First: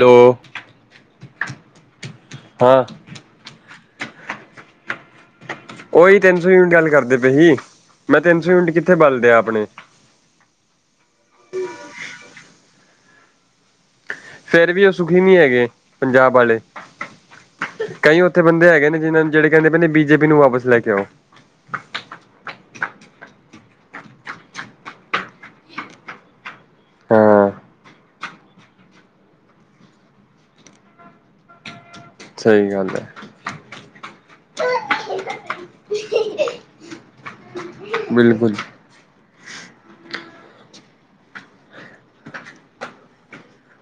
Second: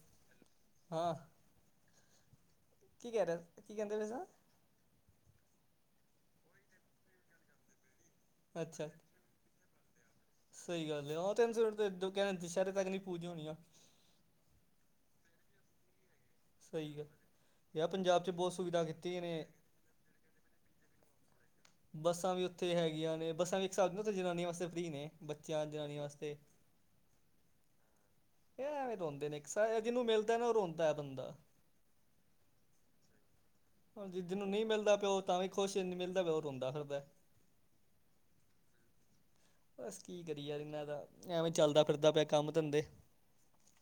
Hello, ਹਾਂ। ਹਾਂ। ਕੀ ਕਹੇ, ਕੀ ਕੈਦੇਡ ਸਰ ਉਓਹੀ ਤਿੰਨ ਸੌ ਯੂਨਿਟ ਗੱਲ ਕਰਦੇ ਪਏਜੀ। ਮੈਂ ਤਿੰਨ ਸੌ ਯੂਨਿਟ ਅੱਛਾ ਕਿੱਥੇ ਬਲਦੇ ਆਪਣੇ ਸਹੀ ਗੱਲ ਆ। ਉਹ ਤਿੰਨ ਸੌ ਕੋ ਦੁਸਹਿਰੇ ਤੱਕ ਨੀ ਪੂਜਦੇ ਹੋਣੀ ਆ। ਫੇਰ ਵੀ ਉਹ ਸੁਖੀ ਨਹੀਂ ਹੈਗੇ। ਪੰਜਾਬ ਵਾਲੇ ਸਹੀ ਗੱਲ ਯਾਰ ਕਈ ਪੰਜਾਬ 'ਚ ਉੱਥੇ ਬਹੁਤ ਬੰਦੇ ਸੁਵਿਧਾ ਹੈਗੇ ਨੇ ਕੀਤੀ ਨੂੰ ਜਿਹੜੇ ਕਹਿੰਦੇ ਪਿੰਦੇ ਬੀ ਜੇ ਪੀ ਨੂੰ ਵਾਪਸ ਲੈ ਕੇ ਆਓ। ਬੱਸਾਂ ਵੀ ਉੱਥੇ ਹੈਗੀਆਂ ਨੇ ਬੱਸਾਂ ਵੇਖ ਸਕਦੇ ਉੱਥੇ ਜਨਾਨੀਆਂ ਵਾਸਤੇ ਫਰੀ ਨੇ ਬੱਚਿਆਂ ਜਨਾਨੀਆਂ ਵਾਸਤੇ। ਹਾਂ। ਇਹ ਐਵੇਂ ਰੋਂਦੇ ਨੇ। ਇੱਕ ਸ ਜਿਹਨੂੰ ਮਿਲਦਾ ਨਾ ਉਹ ਰੋਂਦਾ ਹੈ ਬੰਦਾ। ਸਹੀ ਗੱਲ ਹੈ। ਹੁਣ ਜੀ ਜਿਹਨੂੰ ਨਹੀਂ ਮਿਲਦਾ ਪਿਆ ਉਹ ਤਾਂ ਵੀ ਖੁਸ਼। ਜਿਹਨੂੰ ਮਿਲਦਾ ਪਿਆ ਉਹ ਰੋਂਦਾ ਫਿਰਦਾ। ਬਿਲਕੁਲ। ਬਸ ਕੀ ਕਰੀਏ ਯਾਰ ਇਹਨਾਂ ਦਾ ਐਵੇਂ ਚੱਲਦਾ- ਫਿਰਦਾ ਪਿਆ ਕੰਮ- ਧੰਦੇ।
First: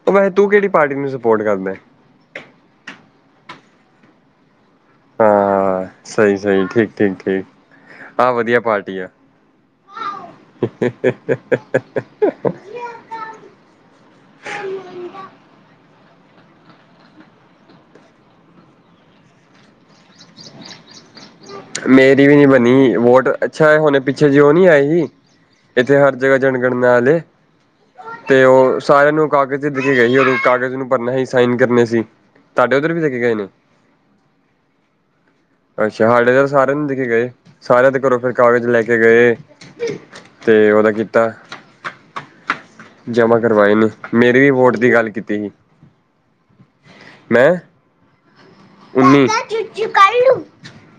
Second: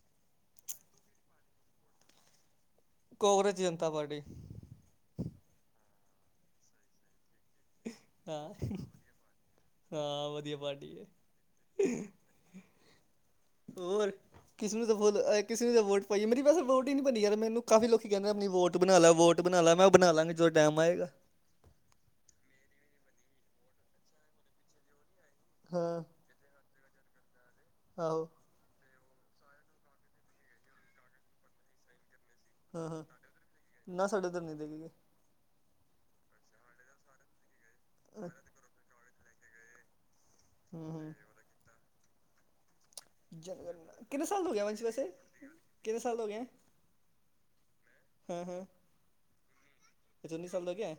ਉਹ ਵੈੇ ਤੂੰ ਕਿਹੜੀ ਪਾਰਟੀ ਨੂੰ ਸਪੋਰਟ ਕਰਦਾਹੋ? ਕਾਂਗਰਸ ਜਨਤਾ ਪਾਰਟੀ। ਹਾਂ ਸਹੀ, -ਸਹੀ, ਠੀਕ, ਠੀਕ- ਠੀਕ। ਆਹ ਤਾਂ ਵਧੀਆ ਪਾਰਟੀ ਆ - ਤਾ, ਵਧੀਆ ਪਾਰਟੀ ਹੈ। ਹੋਰ ਕਿਸੇ ਨੂੰ ਤਾਂ ਵੋਹ ਕਿਸੇ ਨੂੰ ਤਾਂ ਵੋਟ ਪਾਈ ਮੇਰੀੈਸੇ ਵੋਟ ਹੀ ਨਹੀਂ ਬਣੀਨੀ ਯਾਰ ਮੈਨੂੰ ਕਾਫੀ ਲੋਕੀ ਕਹਿੰਦੇ ਆਪਣੀ ਵੋਟ ਬਣਾ ਲ ਵੋਟ ਬਣਾ ਲਾ ਮੈਂ ਬਣਾ ਲਾਂਗੀ ਜਦੋਂ ਟਾਈਮ ਆਏਗਾ। ਮੇਰੀ ਵੀ ਨੀ ਬਣੀ ਵੋਟ ਅੱਛਾ ਹੁਣੇ ਪਿੱਛੇ ਜਿ ਉਹ ਨਹੀਂ ਆਏ ਸੀ ਇੱਥੇ ਹਾਂ ਹਰ ਜਿਹੜਾ ਜਨਗਣ ਨਾਲ ਆਹੋ। ਤੇ ਉਹ ਸਾਰਿਆਂ ਨੂੰ ਕਾਗਜ਼ ਚ ਕੇ ਗਏ ਸੀ ਉਦੋਂ ਕਾਗਜ਼ ਉਹਨੂੰ ਭਰਨਾ ਸੀ ਸਾਈਨ ਕਰਨੇ ਸੀ। ਤੁਹਾਡੇ ਹਾਂ, ਉੱਧਰ ਵੀ ਹਾਂ ਦੇ ਕੇ ਗਏ ਨੇ ਨਾ ਸਾਡੇ ਧਰਨੀ ਦੇ ਗ ਗ ਅੱਛਾ ਸਾਡੇ ਤਾਂ ਸਾਰਿਆਂ ਨੂੰ ਦੇਖ ਗਏ। ਸਾਰਿਆਂ ਦੇ ਕਰੋ ਫਿਰ ਕਾਗਜ਼ ਲੈ ਕੇ ਗਏ। ਤੇ ਉਹਦਾ ਹੂੰ ਕੀਤਾ। ਜਮ੍ਹਾਂ ਕਰਵਾਏ ਨੇ ਜਨਗਣਨਾ ਕਿੰਨੇ ਮੇਰੀ ਸਾਲ ਵੀ ਹੋ ਗਏ ਵੋਟ ਮਜੀ ਦੀ ਵੈਸੇ ਗੱਲ ਕੀਤੀ ਸੀ ਕਿੰਨੇ ਸਾਲ ਹੋ ਗਏ ਮੈਂ ਹਮ, ਹਮ। ਗਏ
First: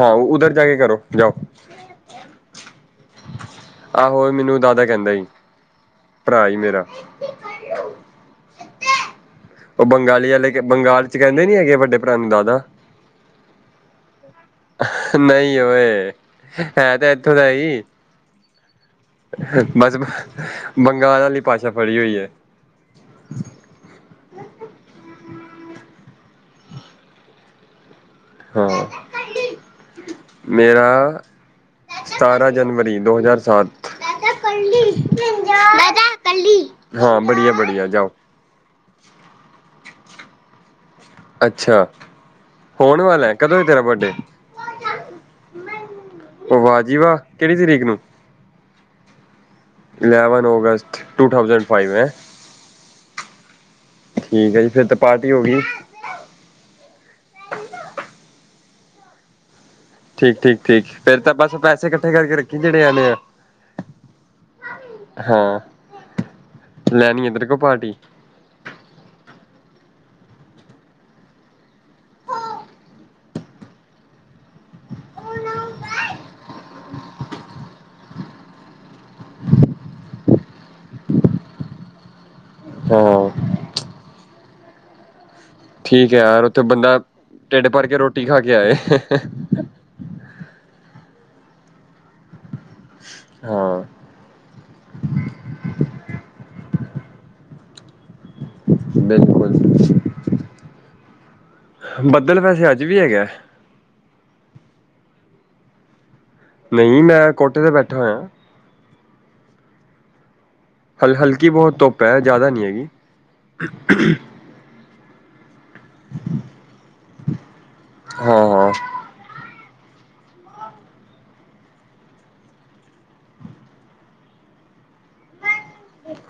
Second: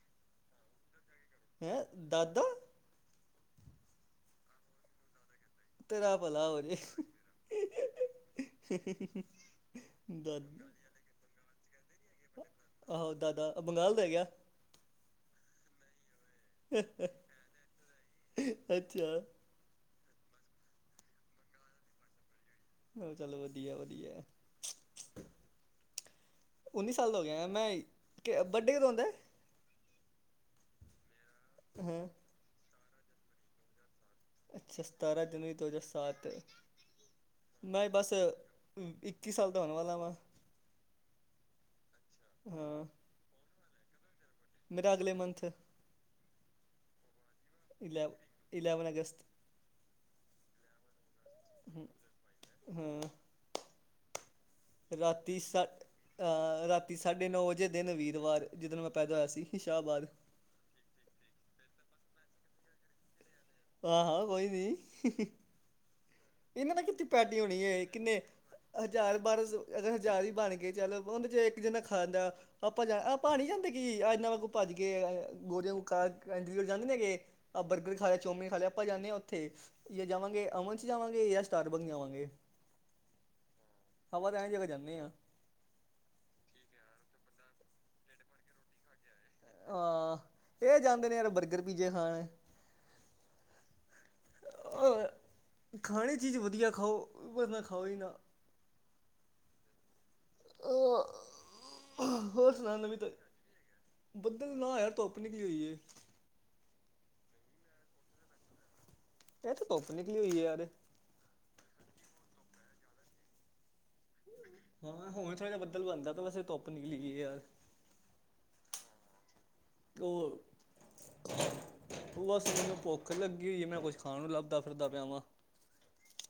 ਹਾਂ ਉਧਰ ਜਾ ਕੇ ਕਰੋ ਜਾਓ। ਹੈਂ ਦਾਦਾ। ਆਹੋ ਮੈਨੂੰ ਦਾਦਾ ਕਹਿੰਦਾ। ਤੇਰਾ ਭਰਾ ਭਲਾ ਹੋ ਜੇ ਮੇਰਾ। ਉਹ ਬੰਗਾਲੀ ਦਾ ਵਾਲੇ ਬੰਗਾਲ ਚ ਕਹਿੰਦੇ ਨੀ ਹੈਗੇ ਵੱਡੇ ਭਰਾ ਨੂੰ ਦਾਦਾ ਆਹੋ ਦਾਦਾ ਬੰਗਾਲ ਦਾ ਹੈ ਗਿਆ। ਨਹੀਂ ਏ ਹੈ ਤਾਂ ਇਏਥੋਂ ਦਾ ਹੀ ਅੱਛਾ। ਬਸ ਬੰਗਾਲ ਵਾਲੀ ਭਾਸ਼ਾ ਫੜੀ ਹੋਈ ਹੈ। ਹੋਹ ਚੱਲ ਵਧੀਆ, ਵਧੀਆ। ਚ, ਚ ਉੱਨੀ ਸਾਲ ਦਾ ਹੋ ਗਿਆ ਮੈਂ ਬਰਡੇ ਹਾਂ ਕਦੋਂ ਹੁੰਦਾ ਹੈ ਮੇਰਾ ਹਾਂ ਸਾਰਾ ਜਨਵਰੀ ਦੋ ਹਜ਼ਾਰ ਸਾਤ [unintelligible] ਹਾਂ ਬੜੀਆ, ਬੜੀਆ ਜਾਓ। ਹੂੰ, ਇੱਕੀ ਸਾਲ ਦਾ ਹੋਣ ਵਾਲਾ ਵਾ। ਅੱਛਾ, ਹੋਣ ਵਾਲੈ ਕਦੋਂ ਏ ਤੇਰਾ ਬਰਡੇ। [unintelligible] ਵਾਹ ਜੀ ਵਾਹ, ਕਿਹੜੀ ਤਰੀਕ ਨੂੰ। ਇਲੈਵਨ ਅਗਸਤ eleven August two thousand five ਹੈਂ। ਹੂੰ। ਠੀਕ ਹੈ ਜੀ। ਫਿਰ ਤਾਂ ਪਾਰਟੀ ਰਾਤੀ ਹੋ ਗਈ ਸੱਟ ਆ ਰਾਤੀ ਸਾਢੇ ਨੌ ਵਜੇ ਦਿਨ ਵੀਰਵਾਰ ਜਿੱਦਨ ਮੈਂ ਪੈਦਾ ਹੋਇਆ ਸੀ ਸ਼ਾਹਬਾਦ। ਠੀਕ, ਠੀਕ, ਠੀਕ ਫੇਿਰ ਤਾਂ ਬਸ ਪੈਸੇ ਇਕੱਠੇ ਕਰਕੇ ਰੱਖੀ ਜਿਹੜੇ ਆਨੇ ਆ। ਆਹੋ ਕੋਈ ਨਹੀਂ। ਹੀ, ਹੀ ਹਾਂ ਇਹਨਾਂ ਤੇ ਕੀਤੀ ਲੈਣੀ ਪੈਟੀ ਤੇਰੇ ਕੋਲ ਹੋਣੀ ਹੈ ਪਾਰਟੀ ਕਿੰਨੇ ਹਜ਼ਾਰ ਬਾਰ ਅਗਰ ਹਜ਼ਾਰ ਹੀ ਬਣ ਗਏ ਚੱਲ ਉਹਦੇ 'ਚ ਇੱਕ ਜਨਾ ਖਾਂਦਾ। ਆਪਾਂ ਜਾ ਆਪਾਂ ਨਹੀਂੀ ਜਾਂਦੇ ਕਿ ਆ ਨਵਾਂ ਕੁ ਭੱਜ ਕੇ ਗੋਰੀਆਂੱਕ ਜਾਂਦੇ ਨੇਗੇ। ਆ ਬਰਗਰ ਖਾ ਲਿਆ ਚੋਮਮੀਨ ਖਾ ਲਿਆ ਆਪਾਂ ਜਾਂਦੇ ਹਾਂ ਉੱਥੇ ਜਾਂ ਜਾਵਾਂਗੇ ਅਮਨ ਜਾਵਾਂਗੇ ਜਾਂ ਸਟਾਰਬਰਗ ਜਾਵਾਂਗੇ ਹਾਂ ਹਵਾ ਤਾਂ ਐਵੇ ਜਗ੍ਹਾ ਜਾਂਦੇ ਹਾਂ। ਠੀਕ ਹੈ ਯਾਰ ਉੱਥੇ ਬੰਦਾ ਟਿਡ ਭਰ ਕੇ ਰੋਟੀ ਖਾ ਕੇ ਆਏ। ਹ, ਹ ਹਾਂ ਇਹ ਜਾਂਦੇ ਨੇ ਯਾਰ ਬਰਗਰ ਪੀਜੇ ਖਾਣ ਹਾਂ। ਹੋਰ, ਖਾਣੀ ਚੀਜ਼ ਵਧੀਆ ਖਾਓ ਵਰਨਾ ਖਾਓ ਹੀ ਨਾ। ਬਿਲਕੁਲ ਅ ਬੱਦਲ ਹੋਰ ਵੈਸੇ ਸੁਣਾ ਅੱਜ ਨਵੀ ਵੀ ਤਾਜੀ। ਹੈਗਾ ਬੱਦਲ ਨਾਂ ਯਾਰ ਧੁੱਪ ਨਿਕਲੀ ਹੋਈ ਏ। ਨਹੀਂ ਮੈਂ ਕੋਠੇ ਤੇ ਬੈਠਾ ਹੋਇਆ। ਇਥੇ ਧੁੱਪ ਨਿਕਲੀ ਹੋਈ ਏ ਯਾਰ ਹਲ ਹਲਕੀ ਬਹੁਤ ਧੁੱਪ ਹੈ ਜ਼ਿਆਦਾ ਨੀ ਹੈਗੀ ਹਾਂ ਹਾਂ ਹੁਣ ਥੋੜ੍ਹਾ ਜਿਹਾ ਬੱਦਲ ਬਣਦਾ ਪਿ ਵੈਸੇ ਧੁੱਪ ਨਿਕਲੀ ਹੋਈ ਏ ਯਾਰ ਹਾਂ ਹਾਂ ਉਹ ਉਹ ਬਸ ਮੈਨੂੰ ਭੁੱਖ ਲੱਗੀ ਹੋਈ ਏ ਮੈਂ ਕੁੱਝ ਖਾਣ ਨੂੰ ਲੱਭਦਾ ਫਿਰਦਾ ਪਿਆ ਵਾਂ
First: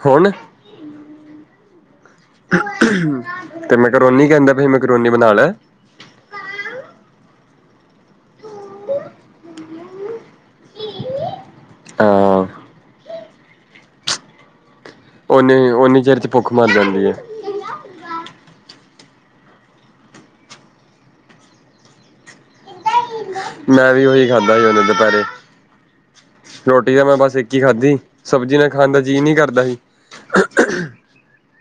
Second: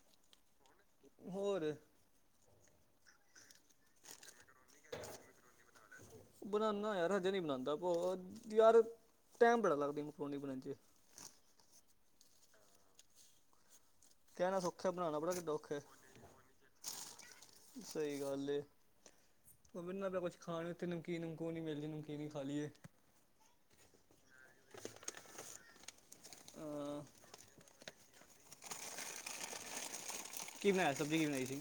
ਹੁਣ ਹੋਰ ਤੇ ਮੈਂਕਰੋਨੀ ਕਹਿੰਦਾ ਪਿਆ ਮੈਂਕਰੋਨੀ ਬਣਾ ਲੈ ਬਨਾਨਾ ਯਾਰ ਹਜੇ ਨਹੀਂ ਬਨਾਂਦਾ ਭ [unintelligible] ਯਾਰ ਟਾਈਮ ਬੜਾੱ ਲਗਦਾ ਈ ਮੈਕੋਨੀ ਬਨਨ ਚ ਹਾਂ ਕਹਿਣਾ ਸੌਖੈ ਬਣਾਉਣਾ ਬੜਾਨਾ ਬ [unintelligible] ਕਿੱਡਾ ਓਨੇ ਔਖੈ। ਓਨੀ ਚਿਰ ਚ ਭੁੱਖ ਮਰ ਜਾਂਦੀ ਹੈ ਸਹੀ ਗੱਲ ਏ। ਉਹ ਵੇਨਾ ਪਿਆ ਕੁਛ ਖਾਣ ਨੂੰ ਇਥੇ ਨਮਕੀਨ ਨਮਕੂਨ ਹੀ ਮਿਲ ਜੇ ਨਮਕੀਨ ਹੀ ਖਾ ਲੀਏ ਮੈਂ ਵੀ ਉਹੀ ਖਾਧਾ ਹੀਂ ਹੁਨੇ ਦੁਪਹਿਰੇ ਰੋਟੀ ਹਾਂ ਤਾਂ ਮੈਂ ਬਸ ਇੱਕ ਹੀ ਖਾਧੀ ਸਬਜ਼ੀ ਨਾ ਖਾਣ ਦਾ ਜੀਅ ਨਹੀਂ ਕਰਦਾ ਹੀ ਕੀ ਬਣਾਇਆ ਸਬਜ਼ੀ ਕੀ ਬਣਾਈ ਸੀ?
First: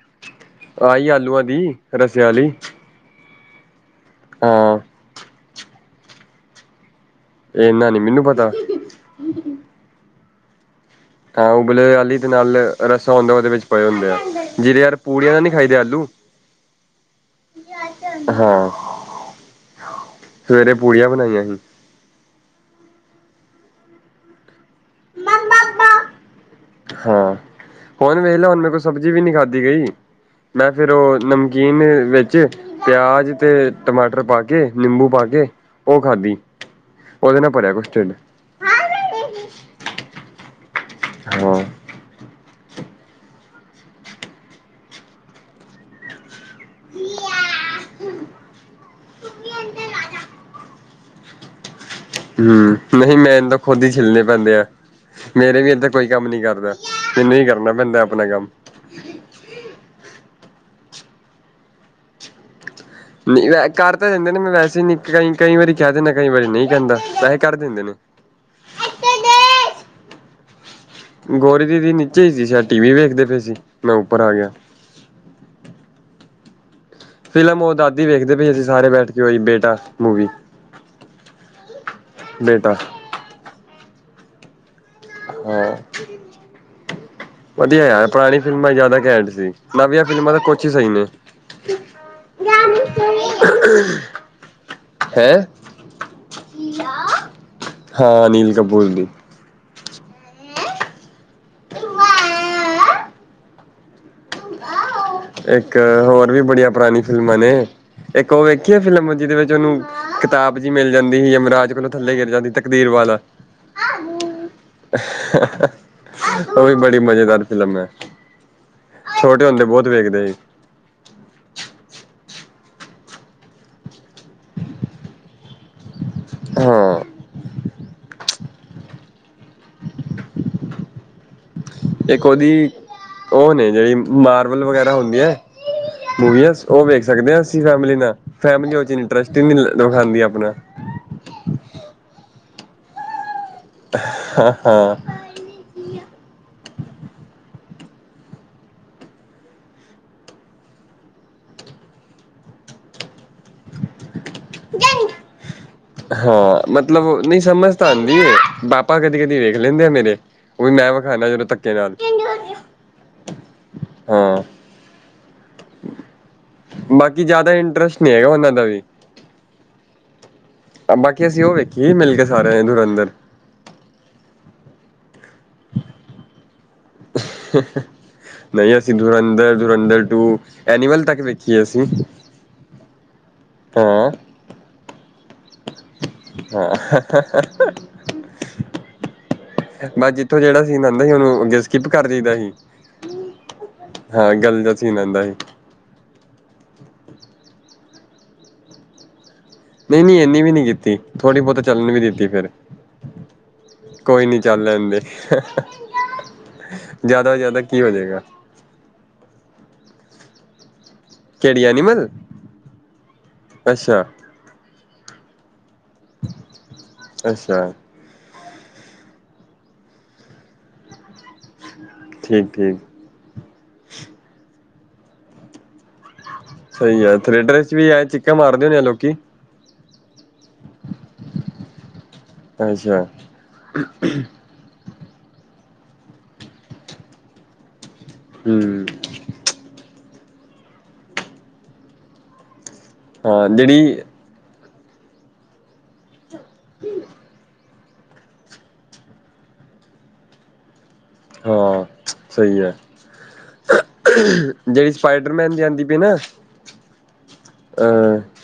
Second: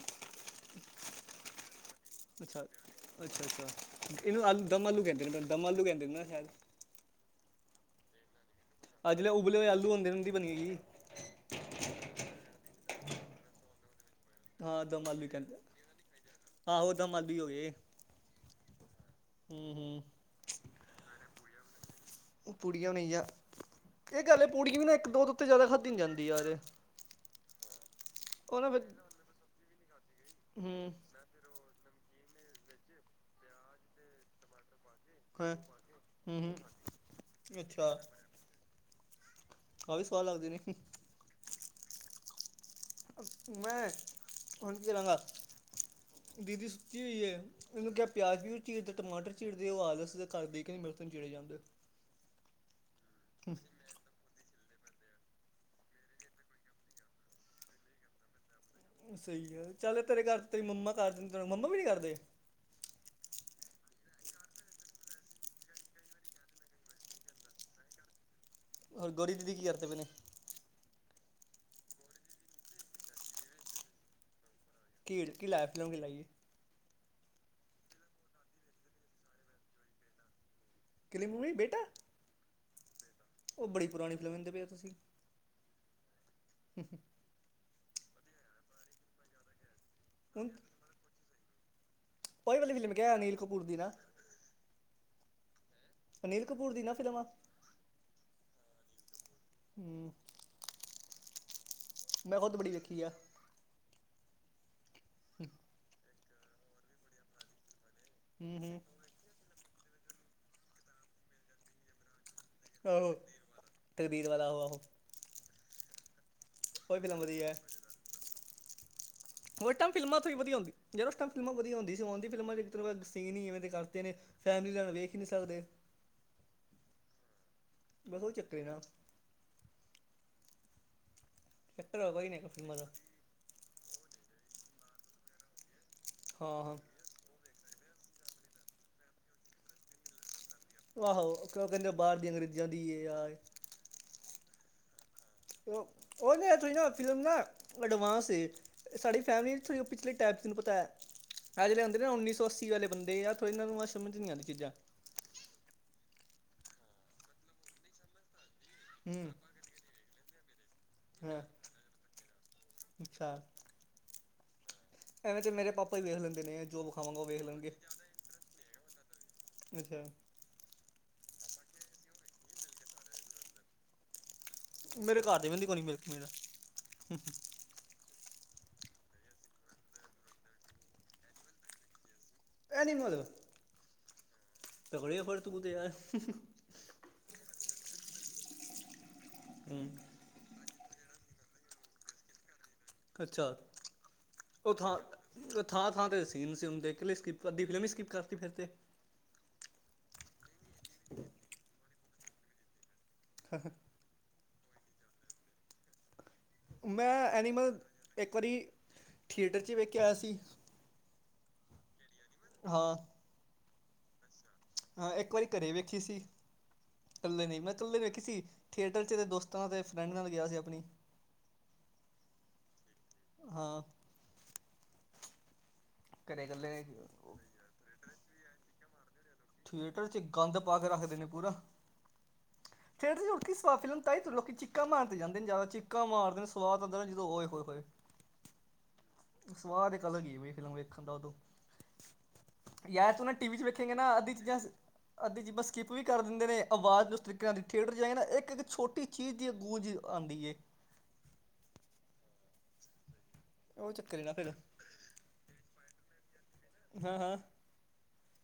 ਆਹੀ ਆਲੂ ਆਲੂਆਂ ਦੀ ਰਸੇ ਆਲੀ ਅੱਛਾ, ਅੱਛਾ ਇਹਨੂੰ ਆਲੂ ਦਮ ਆਲੂ ਕਹਿੰਦੇ ਨੇ ਦਮ ਆਲੂ ਕਹਿੰਦੇ ਨੇ ਨਾ ਸ਼ਾਇਦ ਏਨਾਂ ਨੀ ਮੈਨੂੰ ਪਤਾ ਅੱਜ ਨਾ [unintelligible] ਉਬਲੇ ਹੋੲ ਆਲੂ ਹੋਂਦੇ ਨ ਉਂਹਦੀ ਬਣੀ ਹੀ। ਹਾਂ ਉਬਲੇ ਹੋਏ ਆਲੀ ਤੇ ਨਾਲ ਰੱਸਾ ਹੁੰਦਾ ਉਹਦੇ ਵਿੱਚ ਪਏ ਹੁੰਦੇ ਐ ਜਿਹੜੇ ਹਾਂ ਯਾਰ ਦਮ ਆਲੂ ਪੂੜੀਆਂ ਨਾ ਨਈ ਕਹਿੰਦੇ ਖਾਈਦੇ ਆਲੂ ਆਹੋ ਦਮ ਆਲੂ ਹੀ ਹੋ ਗਏ ਹਾਂ ਹੂੰ ਸਵੇਰੇ, ਪੂੜੀਆਂ ਬਣਾਈਆਂ ਸੀ? ਪੁੜੀਆਂ ਬਣਾਈਆਂ, ਇਹ ਗੱਲ ਏ ਪੁੜੀ ਵੀ ਨਾ ਇਕ ਦੋ ਉਤੇ ਜ਼ਿਆਦਾ ਖਾਧੀ ਨ ਜਾਂਦੀ ਯਾਰ ਹਾਂ, ਹੁਨ ਵੇਹਲੈ ਹੁਣ ਉਹ ਨਾ ਮੇਰੇ ਕੋ ਫਿਰ ਸਬਜ਼ੀ ਵੀ ਨਹੀਂ ਖਾਧੀ ਗਈ, ਮੈਂ ਫੇਰ ਹੂੰ ਉਹ [unintelligible] ਨਮਕੀਨ ਵਿੱਚ, ਪਿਆਜ ਤੇ ਟਮਾਟਰ ਪਾ ਕੇ ਨਿੰਬੂ ਭਰ ਕੇ ਹਾਂ ਉਹ ਖਾਧੀ ਹੂੰ ਹੂੰ ਉਹਦੇ ਨਾਲ ਭਰਿਆ ਕੁਛ ਅੱਛਾ ਢਿੱਡ ਆ ਵੀ, ਸਵਾਦ ਲੱਗਦੇ ਨੇ? ਹਾਂ ਮੈਂ ਹਾਂਜੀ ਦੇਦਾਂਗਾ ਬੀਬੀ ਸੁੱਤੀ ਹੋਈ ਏ? ਉਹਨੂੰ ਕਿਹਾ, ਪਿਆਜ਼ ਪਯੂਜ ਚੀਰਦੇ ਟਮਾਟਰ ਚੀਰਦੇ ਦਿਓ, ਉਹ ਆਲਸ ਜਿਹਾ ਕਰਦੀ ਕਹਿੰਦੀ ਮੇਰੇ ਕੋ ਨੀ ਚੀੜੇ ਜਾਂਦੇ ਹੂੰ ਨਹੀਂ, ਮੈਨ ਖੁੱਦ ਹੀ ਛਿੱਲਣੇ ਪੈਂਦੇ ਐ ਮੇਰੇ ਵੀ ਇਦ ਕੋਈ ਕੰਮ ਨੀ ਕਰਦਾ, ਮੈਨੂੰ ਹੀ ਕਰਨਾ ਪੈਂਦਾ ਆਪਣਾ, ਕੰਮ ਸਹੀ ਆ, ਚੱਲ ਤੇਰੇ ਘਰ ਤੇਰੀ ਮੰਮਾ ਦੱਸਦੇ ਮੰਮਾ ਵੀ ਨਹੀਂ, ਕਰਦੇ ਨਹੀਂ ਕਰ ਤਾਂ, ਦਿੰਦੇ ਨੇ ਮੈਂ ਵੈਸੇ ਨ ਕਈ ਕਈ ਵਾਰੀ ਕਹਿ ਦਿੰਦਾ, ਕਈ ਵਾਰੀ ਨਹੀਂ ਕਹਿੰਦਾ, ਵੈਸੇ ਕਰ ਦਿੰਦੇ, ਨੇ ਹੋਰ, ਗੋਰੀ ਦੀਦੀ ਕੀ, ਕਰਦੇ ਪਏ ਨੇ? ਗੋਰੀ ਦੀਦੀ ਨੀਚੇ ਹੀ ਸੀਸ਼ਾਇਦ ਟੀ ਵੀ ਵੇਖਦੇ ਪਏ ਸੀ ਮੈਂ ਉੱਪਰ ਆ ਗਿਆ ਕੀ ਕੀ [unintelligible] ਫਿਲਮ ਉਹ ਦਾਦੀ ਵੇਖਦੇ ਪਏ ਸੀ, ਅਸੀਂ ਸਾਰੇ ਬੈਠ ਕੇ ਔਈ ਬੇਟਾ ਮੂਵੀ। ਕੇਹੜੀ ਮੂਵੀ [unintelligible] ਬੇਟਾ। ਬੇਟਾ ਉਹ, ਬੜੀ ਪੁਰਾਣੀ ਫਿਲਮ, ਵੇਖਦੇ ਪਏ ਸੀ ਹਾਂ ਹਮ ਹ [unintelligible] ਵਧੀਆ ਯਾਰ, ਪੁਰਾਣੀ ਫਿਲਮਾਂ ਜ਼ਿਆਦਾ ਘੈਂਟ ਸੀ। ਨਵੀਆਂ ਫਿਲਮਾਂ ਤਾਂ ਹੁਣ ਕੁਛ ਹੀ ਸਹੀ ਨੇ ਉਹੀ ਵਾਲੀ ਫਿਲਮ ਕਿਆ ਅਨਿਲ ਕਪੂਰ ਦੀ ਨਾ ਹੈਂ?? ਅਨਿਲ ਕਪੂਰ ਦੀ ਨਾ ਯਾ, ਫਿਲਮ ਆ ਹਾਂ ਅਨਿਲ ਕਪੂਰ ਦੀ ਹੂ [inaudible] ਮੈਂ, ਖੁਦ ਬੜੀ ਦੇਖੀ ਆ ਇੱਕ ਹੋਰ ਵੀ, ਬੜੀਆਂ ਪੁਰਾਣੀਆਂ ਫਿਲਮਾਂ ਨੇ, ਇੱਕ ਉਹ ਹੂੰ ਵੇਖੀ ਹੂੰ ਫਿਲਮ ਜਿਹਦੇ ਵਿੱਚ, ਉਹਨੂੰ ਕਿਤਾਬ, ਜਿਹੀ ਮਿਲ ਜਾਂਦੀ ਹੀ, ਜਮਰਾਜ ਮੈਨੂੰ ਥੱਲੇ ਗੈਰ ਦਿੰਦਾ ਤੇ ਤਕਦੀਰ ਆਹੋ ਵਾਲਾ ਤਕਦੀਰ ਵਾਲਾ ਉਹ ਆਹੋ ਉਵੀ, ਬੜੀ ਉਹੀ ਫਿਲਮ ਮਜ਼ੇਦਾਰ ਵਧੀਆ ਹੈ ਫਿਲਮ ਏ ਛੋਟੇ ਹੁੰਦੇ ਉਸ ਬਹੁਤ ਟਾਈਮ ਫਿਲਮਾਂ ਵੇਖਦੇ ਤੋਂ ਸੀ ਵਧੀਆ ਹੁੰਦੀ, ਜਦੋਂ ਤੱਕ ਫਿਲਮਾਂ ਵਧੀਆ ਹੁੰਦੀ ਸੀ। ਹੁਣ ਇੱਕ ਤਰਫ ਸੀਨ ਹੀ, ਇਵੇਂ ਦੇ ਕਰਤੇ ਨੇ ਫੈਮਿਲੀ ਤੱਕ, ਵੇਖ ਹੀ ਨਹੀਂ ਸਕਦੇ? ਹਾਂ ਬਸ, ਉਹ ਚੱਕਰ ਨਾ ਚੱਕਰ ਇੱਕ ਕੋਈ ਨਹੀਂ ਹੈਗਾ ਉਹਦੀ, ਫਿਲਮਾਂ ਦਾ ਉਹ ਨਈ, ਜਿਹੜੀ ਮਾਰਬਲ ਵਗੈਰਾ ਹੁੰਦੀ, ਏ ਮੂਈਆਂ ਹਾਂ ਹਾਂ ਸੂਓਂ ਵੇਖ ਰੱਖਦੇ ਹਾਂ, ਅਸੀਂ ਫੈਮਲੀ ਨਾਲ ਫੈਮਿਲੀ ਉਦੇ ਚ ਇੰਟਰਸਟ ਵਿਖਾਉਂਦੀ, ਆਪਣਾ ਆਹੋ, ਓ ਕਹਿੰਦੇ ਬਾਹਰ ਦੀ ਅੰਗਰੇਜ਼ਾਂ ਦੀ, ਆ ਹਾਂ ਹਾਂ ਉਦੇ ਉਥੇ ਨਾ, ਫਿਲਮ ਨਾ ਅਡਵਾਂਸ, ਏ ਐ ਸਾਡੀ ਫੈਮਿਲੀ, ਇਥੋਂ ਦੀ ਪਿਛਲੇ ਟਾਈਪਸ ਨੇ ਪਤਾ, ਅ ਆ ਜਿਹੜੇ ਹੁੰਦੇ ਨਾ, ਉੱਨੀ ਸੌ ਅੱਸੀ ਵਾਲੇ ਬੰਦੇ ਆ ਥੋੜੀ ਇਨ੍ਹਾਂ ਨੂੰ ਸਮਝ ਨਹੀਂ ਆਦੀ, ਅ ਚੀਜ਼ਾਂ ਹਾਂ ਮਤਲਬ, ਨਹੀਂ ਸਮਝ ਤਾਂ ਆਉਂਦੀ ਏ, ਪਾਪਾ ਕਦੀ ਹੂੰ ਕਦੀ ਵੇਖ ਲਹਿਦੇ ਮੇਰੇ, ਉਹ ਵੀ ਮੈਂ ਵਿਖਾਾਨਾ, ਹਾਂ ਜਦੋ ਧੱਕੇ ਨਾਲ ਅੱਛਾ ਹਾਂ ਐਵੇਂ ਚ, ਮੇਰੇ ਪਾਪਾ ਵੀ ਵੇਖ ਲੈਂਦੇ ਨੇ, ਜੋ ਵਿਖਾਵਾਂਗਾ ਉਹ ਵੇਖ, ਲੈਣ ਗੇ ਤੇ ਹੈਗਾ, ਉਹਨਾਂ ਦਾ ਵੀ ਅੱਛਾ [inaudible] ਬਾਕੀ ਅਸੀਂ ਉਹ ਵੇਖੀਏ ਏਹਨੂੰ ਮਿਲ ਗੇ ਸਾਰੇ ਇਨੂੰ ਅੰਦਰ ਮੇਰੇ, ਘਰ ਦੇ ਵਿੱਚ ਕੋ ਨ ਮਿਲ, ਕੇ ਮੇਰਾ ਏ ਹੇ ਨਹੀਂ। ਅਸੀਂ ਦੁਰੰਧਰ, ਦੁਰੰਧਰ ਟੂ, ਐਨੀਮਲ ਤੱਕ ਵੇਖੀਏ ਅਸੀਂ ਐਨੀਮਲ ਹਾਂ ਤਕੜ ਆ ਫਰ ਤਗਾ ਦੇ ਆ [inaudible] ਹੂੰ ਮਜੀ ਇਥੋਂ ਜਿਹੜਾ ਸੀਨ ਆਦਾ ਸੀ। ਉਹਨੂੰ ਅੱਗੇ ਸਕਿੱਪ ਕਰ ਜਾਈਦਾ ਸੀ। ਅੱਛਾ! ਹਾਂ ਗੱਲ ਉਹ ਦਾ ਥਾਂ ਸੀਨ ਆਉਂਦਾ ਸੀ ਥਾਂ -ਥਾਂ ਤੇ ਸੀਨ ਸੀ। ਹੁੰਦੇ ਇਕ ਲਈ ਸਕਿੱਪ ਕਰਦੀ ਫਿਲਮ ਸਕਿੱਪ ਕਰਤੀ ਫਿਰ ਤੇ ਨਹੀਂ -ਨਹੀਂ, ਇੰਨੀ ਵੀ ਨੀ ਕੀਤੀ। ਥੋੜ੍ਹੀ ਬਹੁਤੀ ਚੱਲਣ ਵੀ ਦਿੱਤੀ। ਫਿਰ ਹਾਂ -ਹਾਂ ਕੋਈ ਨੀ ਚੱਲ ਲੈਂ ਦੇ ਮੈਂ ਐਨੀਮਲ ਇੱਕ ਵਾਰੀ ਠੇਟਰ 'ਚ ਵੇਖ ਕੇ ਆਇਆ ਸੀ। ਕਿਹੜੀ ਐਨੀਮਲ ਹਾਂ ਅੱਛਾ! ਅਹ ਇੱਕ ਵਾਰੀ ਘਰੇ ਵੇਖੀ ਸੀ। ਕੱਲੇ ਅੱਛਾ ਨਹੀਂ, ਮੈਂ ਕੱਲੇ ਵੇਖੀ ਸੀ। ਠੇਟਰ 'ਚ ਇਹ ਦੋਸਤਾਂ ਅਤੇ ਫਰੈਂਡ ਨਾਲ ਗਿਆ ਸੀ। ਆਪਣੀ ਠੀਕ-ਠੀਕ ਹਾਂ ਘਰੇ ਇਕੱਲੇ ਸਹੀ ਹੈ। ਥੇਟਰ ਚ, ਵੀ ਆ ਚਿੱਕਾਂ ਮਾਰਦੇ ਹੁੰਦੇ ਆ ਲੋਕੀ ਥੇਟਰ ਚ ਗੰਦ ਪਾ ਕੇ ਰੱਖਦੇ ਨੇ ਪੂਰਾ ਅੱਛਾ ਠੇਟਰ ਟਰ ਚ ਉੱਠ ਕੇ ਸਵਾ ਫਿਲਮ ਤਾਈ ਤੁਰੋ ਕਿ ਚਿਕ ਕਮਾ ਆਦੇ ਜਾਂਦੇ ਚਿੱਕਾ ਮਾਰਦੇ ਨੇ ਸਵਾਦ ਆਉਂਦਾ ਨਾ ਜਦੋਂ ਹੋਏ- ਹੋਏ- ਹੋਏ ਹਮ ਸਵਾਦ ਇੱਕ ਅਲੱਗ ਹੀ ਐ ਫਿਲਮ ਵੇਖਣ ਦਾ ਉਦੋਂ ਯਾਰ ਅਸੀ ਉਹਨੇ ਟੀ ਹਾਂ ਵੀ ' ਵੇਖਣਗੇ ਜਿਹੜੀ ਨਾ ਅੱਧੀ ਚੀਜ਼ ਅੱਧੀ ਜੀਬਾਂ ਸਕਿੱਪ ਵੀ ਕਰ ਦਿੰਦੇ ਨੇ ਆਵਾਜ਼ ਨੂੰ ਉਸ ਤਰੀਕੇ ਨਾਲ ਥੀਏਟਰ ਜਾਈਏ ਨਾ ਇੱਕ ਛੋਟੀ ਚੀਜ਼ ਦੀ ਗੂੰਜ ਆਉਂਦੀ ਹੈ। ਹਾਂ ਸਹੀ ਹੈ। ਉਹ ਚੱਕਰ ਏ ਨਾ ਫਿਰ ਜਿਹੜੀ ਸਪਾਈਡਰਮੈਨ ਜਾਂਦੀ ਪਈ ਨਾ। ਹਾਂ-ਹਾਂ ਅ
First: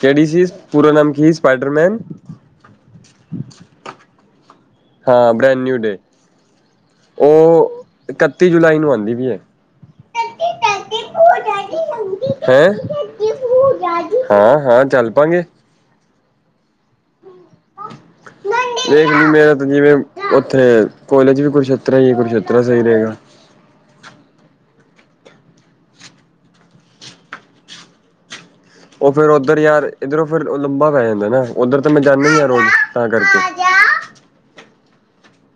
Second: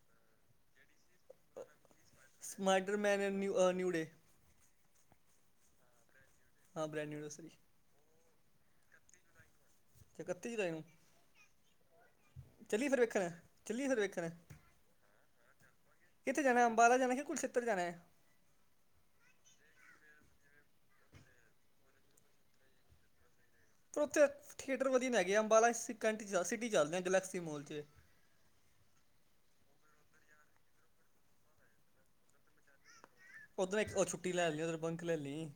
ਕਿਹੜੀ ਸੀ। ਪੂੂਰਾ ਨਾਮ ਕੀ ਸਪਾਈਡਰਮੈਨ? ਸਮਾਰਟਮੈਨ ਨਿਊਡੇ ਹਾਂ ਬ੍ਰੈਂਡ ਨਿਊ ਡੇ। ਹਾਂ ਬ੍ਰੈਡੋਸਰੀ ਉਹ ਇਕੱਤੀ ਜੁਲਾਈ ਨੂੰ ਆਂਦੀ ਪਈ ਹੈ ਤੇ ਇਕੱਤੀ ਜੁਲਾਈ ਨੂੰ। ਹੈਂ ਚੱਲੀਏ ਫਿਰ ਵੇਖਣ -ਚੱਲੀਏ ਫਿਰ ਵੇਖਣ। ਹਾਂ ਹਾਂ ਚੱਲ ਪਾਂਗੇ ਕਿੱਥੇ ਜਾਣਾ ਅੰਬਾਲਾ ਜਾਣਾ ਕਿ, ਕੁਰਕਸ਼ੇਤਰ ਜਾਣਾ ਹੈ? ਦੇਖ ਲਈ ਮੇਰਾ ਤਾਂ ਜਿਵੇਂ ਉੱਥੇ ਕੋਲੇਜ ਵੀ ਕੁਰਕਸ਼ੇਤਰ ਹੀ, ਕੁਰਕਸ਼ੇਤਰ ਸਹੀ ਰਹੇਗਾ। ਪਰ ਉੱਥੇ ਥੀਏਟਰ ਟਰ ਵਧੀਆ ਨਹੀਂ ਹੈਗੇ ਅੰਬਾਲਾ ' ਚ ਸਿਟੀ ਚੱਲਦੇ ਹਾਂ ਗਲੈਕਸੀ ਮੋਲ 'ਚ। ਉਹ ਫੇਰ ਉੱਧਰ ਯਾਰ ਇਧਰੋਂ ਫਿਰ ਲੰਬਾ ਪੈ ਜਾਂਦਾ ਨਾ ਓਧਰ ਤਾਂ ਮੈਂ ਜਾਂਦੀ ਆ ਰੋਜ਼ ਤਾਂ ਕਰਕੇ। ਓ ਇੱਕ ਛੁੱਟੀ ਲੈ ਲਈ ਉੱਧਰ ਬੰਕ ਲੇ ਲਈ।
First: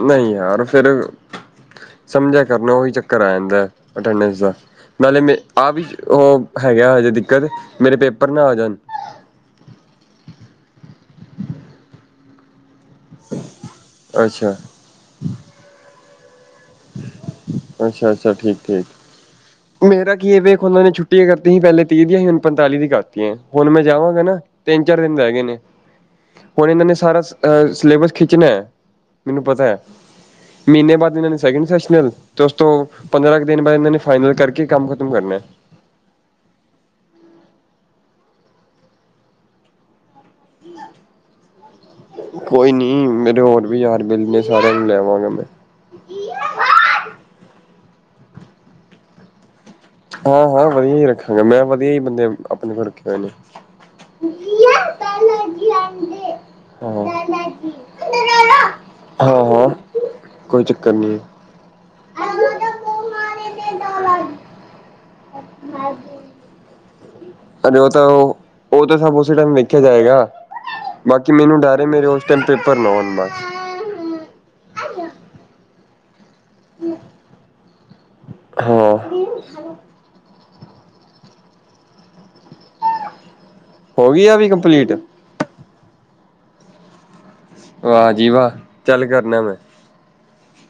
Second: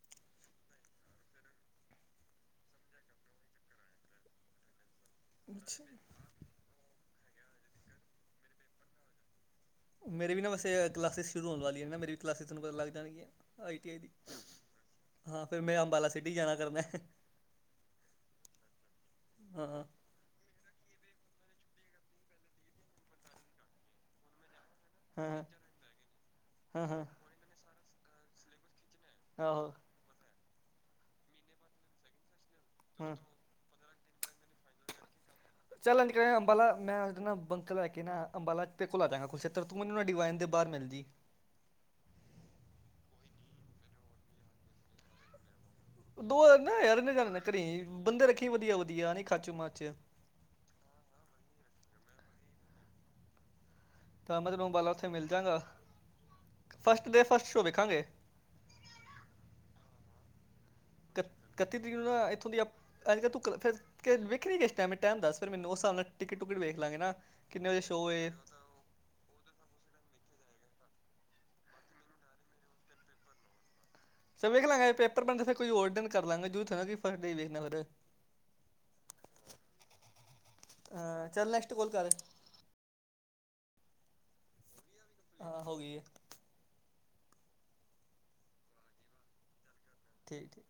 ਨਹੀਂ ਯਾਰ ਫੇਰ। ਸਮਝਿਆ ਕਰ ਨਾ ਉਹੀ ਚੱਕਰ ਆ ਜਾਂਦਾ ਅਟੇਂਡੇਸ ਦਾ। ਨਾਲੇ ਮੇ ਆਹ ਵੀ ਅੱਛਾ ਉਹ ਹੈਗਾ ਹਜੇ ਦਿੱਕਤ ਮੇਰੇ ਪੇਪਰ ਨਾ ਆ ਜਾਣ। ਮੇਰੇ ਵੀ ਨਾ ਵੈਸੇ ਕਲਾਸਿਸ ਸ਼ੁਰੂ ਹੋਣ ਵਾਲੀਆਂ ਨੇ ਨਾ ਮੇਰੀ ਵੀ ਕਲਾਸਿਸ ਤੁੈਨੂੰ ਪਤਾ ਲੱਗ ਜਾਣਗੀਆਂ। ਆਈ ਟੀ ਆਈ ਦੀ ਅੱਛਾ ਹਾਂ ਫੇਰ ਮੈਂ ਅੰਬਾਲਾ ਸਿਟੀ ਜਾਣਾ ਕਰਨਾ। ਹੈ ਅੱਛਾ, ਅੱਛਾ ਠੀਕ ਏ ਹਾਂ ਹਾਂ ਮੇਰੇ। ਕਿ ਇਹ ਵੇਖ ਉਹਨਾਂ ਨੇ ਛੁੱਟੀਆਂ ਕਰਤੀ ਸੀ ਪਹਿਲੇ ਤੀਹ ਦੀਆਂ ਸੀ ਹੁਣ ਪੰਤਾਲੀ ਦੀ ਕਰਤੀਆਂ ਹੁਣ ਮੈਂ ਜਾਵਾਂਗਾ ਨਾ। ਤਿੰਨ ਚਾਰ ਦਿਨ ਰਹਿ ਗਏ ਨੇ ਹਾਂ ਹੁਣ ਇਹਨਾਂ ਨੇ ਹਾਂ ਸਾਰਾ ਸਿਲੇਬਸ ਖਿੱਚਣਾ ਹੈ। ਮੈਨੂੰ ਪਤਾ ਆਹੋ ਹੈ ਮਹੀਨੇ ਬਾਅਦ ਇਹਨਾਂ ਨੇ ਸੈਕਿੰਡ ਸੈ ਤੇ ਉਸ ਤੋਂ ਹਾਂ ਪੰਦਰਾਂ ਕੁ ਦਿਨ। ਦਿਨ ਬਾਅਦ ਇਹਨਾਂ ਨੇ ਫਾਈਨਲ ਕਰਕੇ ਕੰਮ ਖਤਮ ਕਰਨਾ। ਚੱਲ ਇੰਝ ਕਰ ਅੰਬਾਲਾ ਮੈਂ ਨਾਬੰਕ ਲੈ ਕੇ ਨਾ ਅੰਬਾਲਾ ਤੇਰ ਕੋਲ ਆ ਜਾਾਂਗਾ ਕੁਰਕਸ਼ੇਤਰ। ਤੂੰ ਮੈਨੂੰ ਨਾ ਡਿਵਾਈਨ ਦੇ ਬਾਹਰ ਮਿਲ ਜਾਈ। ਕੋਈ ਨੀ ਮੇਰੇ ਹੋਰ ਵੀ ਯਾਰ ਬੇਲੀ ਨੇ ਸਾਰਿਆਂ ਨੂੰ ਲੈ ਆਵਾਂਗਾ ਮੈਂ। ਦੋ ਨਾ ਯਾਰ ਯ ਘਰੇ ਬੰਦੇ ਰੱਖੀ ਵਧੀਆ ਵਧੀਆ ਨ ਖਾਚੂ ਮਾਚ। ਹਾਂ ਹਾਂ ਵਧੀਆ ਹੀ ਰੱਖਾਂਗਾ ਮੈਂ ਵਧੀਆ ਹੀ ਬੰਦੇ ਆਪਣੇ ਕੋਲ ਰੱਖੇ ਹੋਏ ਨੇ। ਤਾਂ ਮੈਂ ਤੈਨੂੰ ਅੰਬਾਲਾ ਉਥੇ ਮਿਲ ਜਾਵਾਂਗਾ। ਹਾਂ ਫਸਟ ਡੇ ਫਸਟ ਸ਼ੋਅ ਵੇਖਾਂਗੇ। ਹਾਂ ਹਾਂ ਕੋਈ ਚੱਕਰ ਨਹੀਂ ਆ। ਇਕੱਤੀ ਤਰੀਕ ਨੂੰ ਨਾ ਇੱਥੋਂ ਦੀ ਆਪ ਅੱਜ ਕੱਲ ਤੂੰ ਕ ਫਿਰ ਵੇਖਣ ਨਹੀਂ ਗਏ। ਟ ਮੈਂ ਟਾਈਮ ਦੱਸ ਫਿਰ ਮੈਨੂੰ ਉਸ ਹਿਸਾਬ ਨਾਲ ਟਿਕਟ ਟਕਟ ਵੇਖ ਲਾਂਗੇ ਨਾ। ਕਿੰਨੇ ਵਜੇ ਅਜੋਂ ਉਹ ਤਾਂ ਸ਼ੋਅ ਏ ਉਹ। ਉਹ ਤਾਂ ਸਭ ਉਸੇ ਟਾਈਮ ਵੇਖਿਆ ਜਾਏਗਾ। ਬਾਕੀ ਮੈਨੂੰ ਡਰ ਏ ਮੇਰੇ ਉਸ ਟਾਈਮ ਪੇਪਰ ਨਾ ਆਉਣ ਬਸ। ਚਲ ਵੇਖ ਲਾਂਗੇ ਇਹ ਪੇਪਰ ਬਣਦਾ ਫਿਰ ਕੋਈ ਹੋਰ ਦਿਨ ਕਰ ਲਾਂਗਾ ਜਰੂਰੀ ਥੋੜਾ ਕੋਈ ਫਸਟ ਡੇ ਵੇਖਣਾ ਫਿਰ। ਹਾਂ ਅ ਚੱਲ ਨੈਕਸਟ ਕੋਲ ਕਰ। ਹੋ ਗਈ ਆ ਵੀ ਕੰਪਲੀਟ। ਹਾਂ ਹੋ ਗਈ ਹੈ। ਵਾਹ ਜੀ, ਵਾਹ ਚੱਲ ਕਰਨਾ ਮੈਂ। ਠੀਕ ਏ।